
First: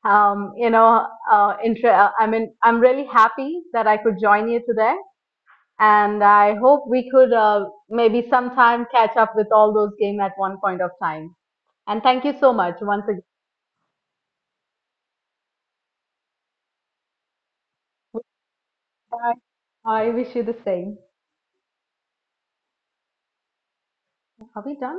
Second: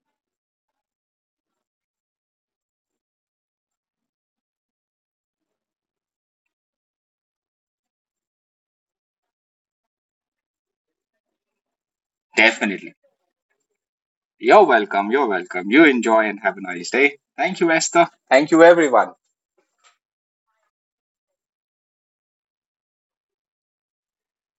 Speaker 2: I'm really happy that I could join you today, and I hope we could maybe sometime catch up with all those game at one point of time. And thank you so much
Speaker 1: Definitely.
Speaker 2: once again.
Speaker 1: You're welcome. You're welcome. You enjoy and have a nice day. Thank you, Esther. Thank you, everyone.
Speaker 2: I wish you the same. Are we done?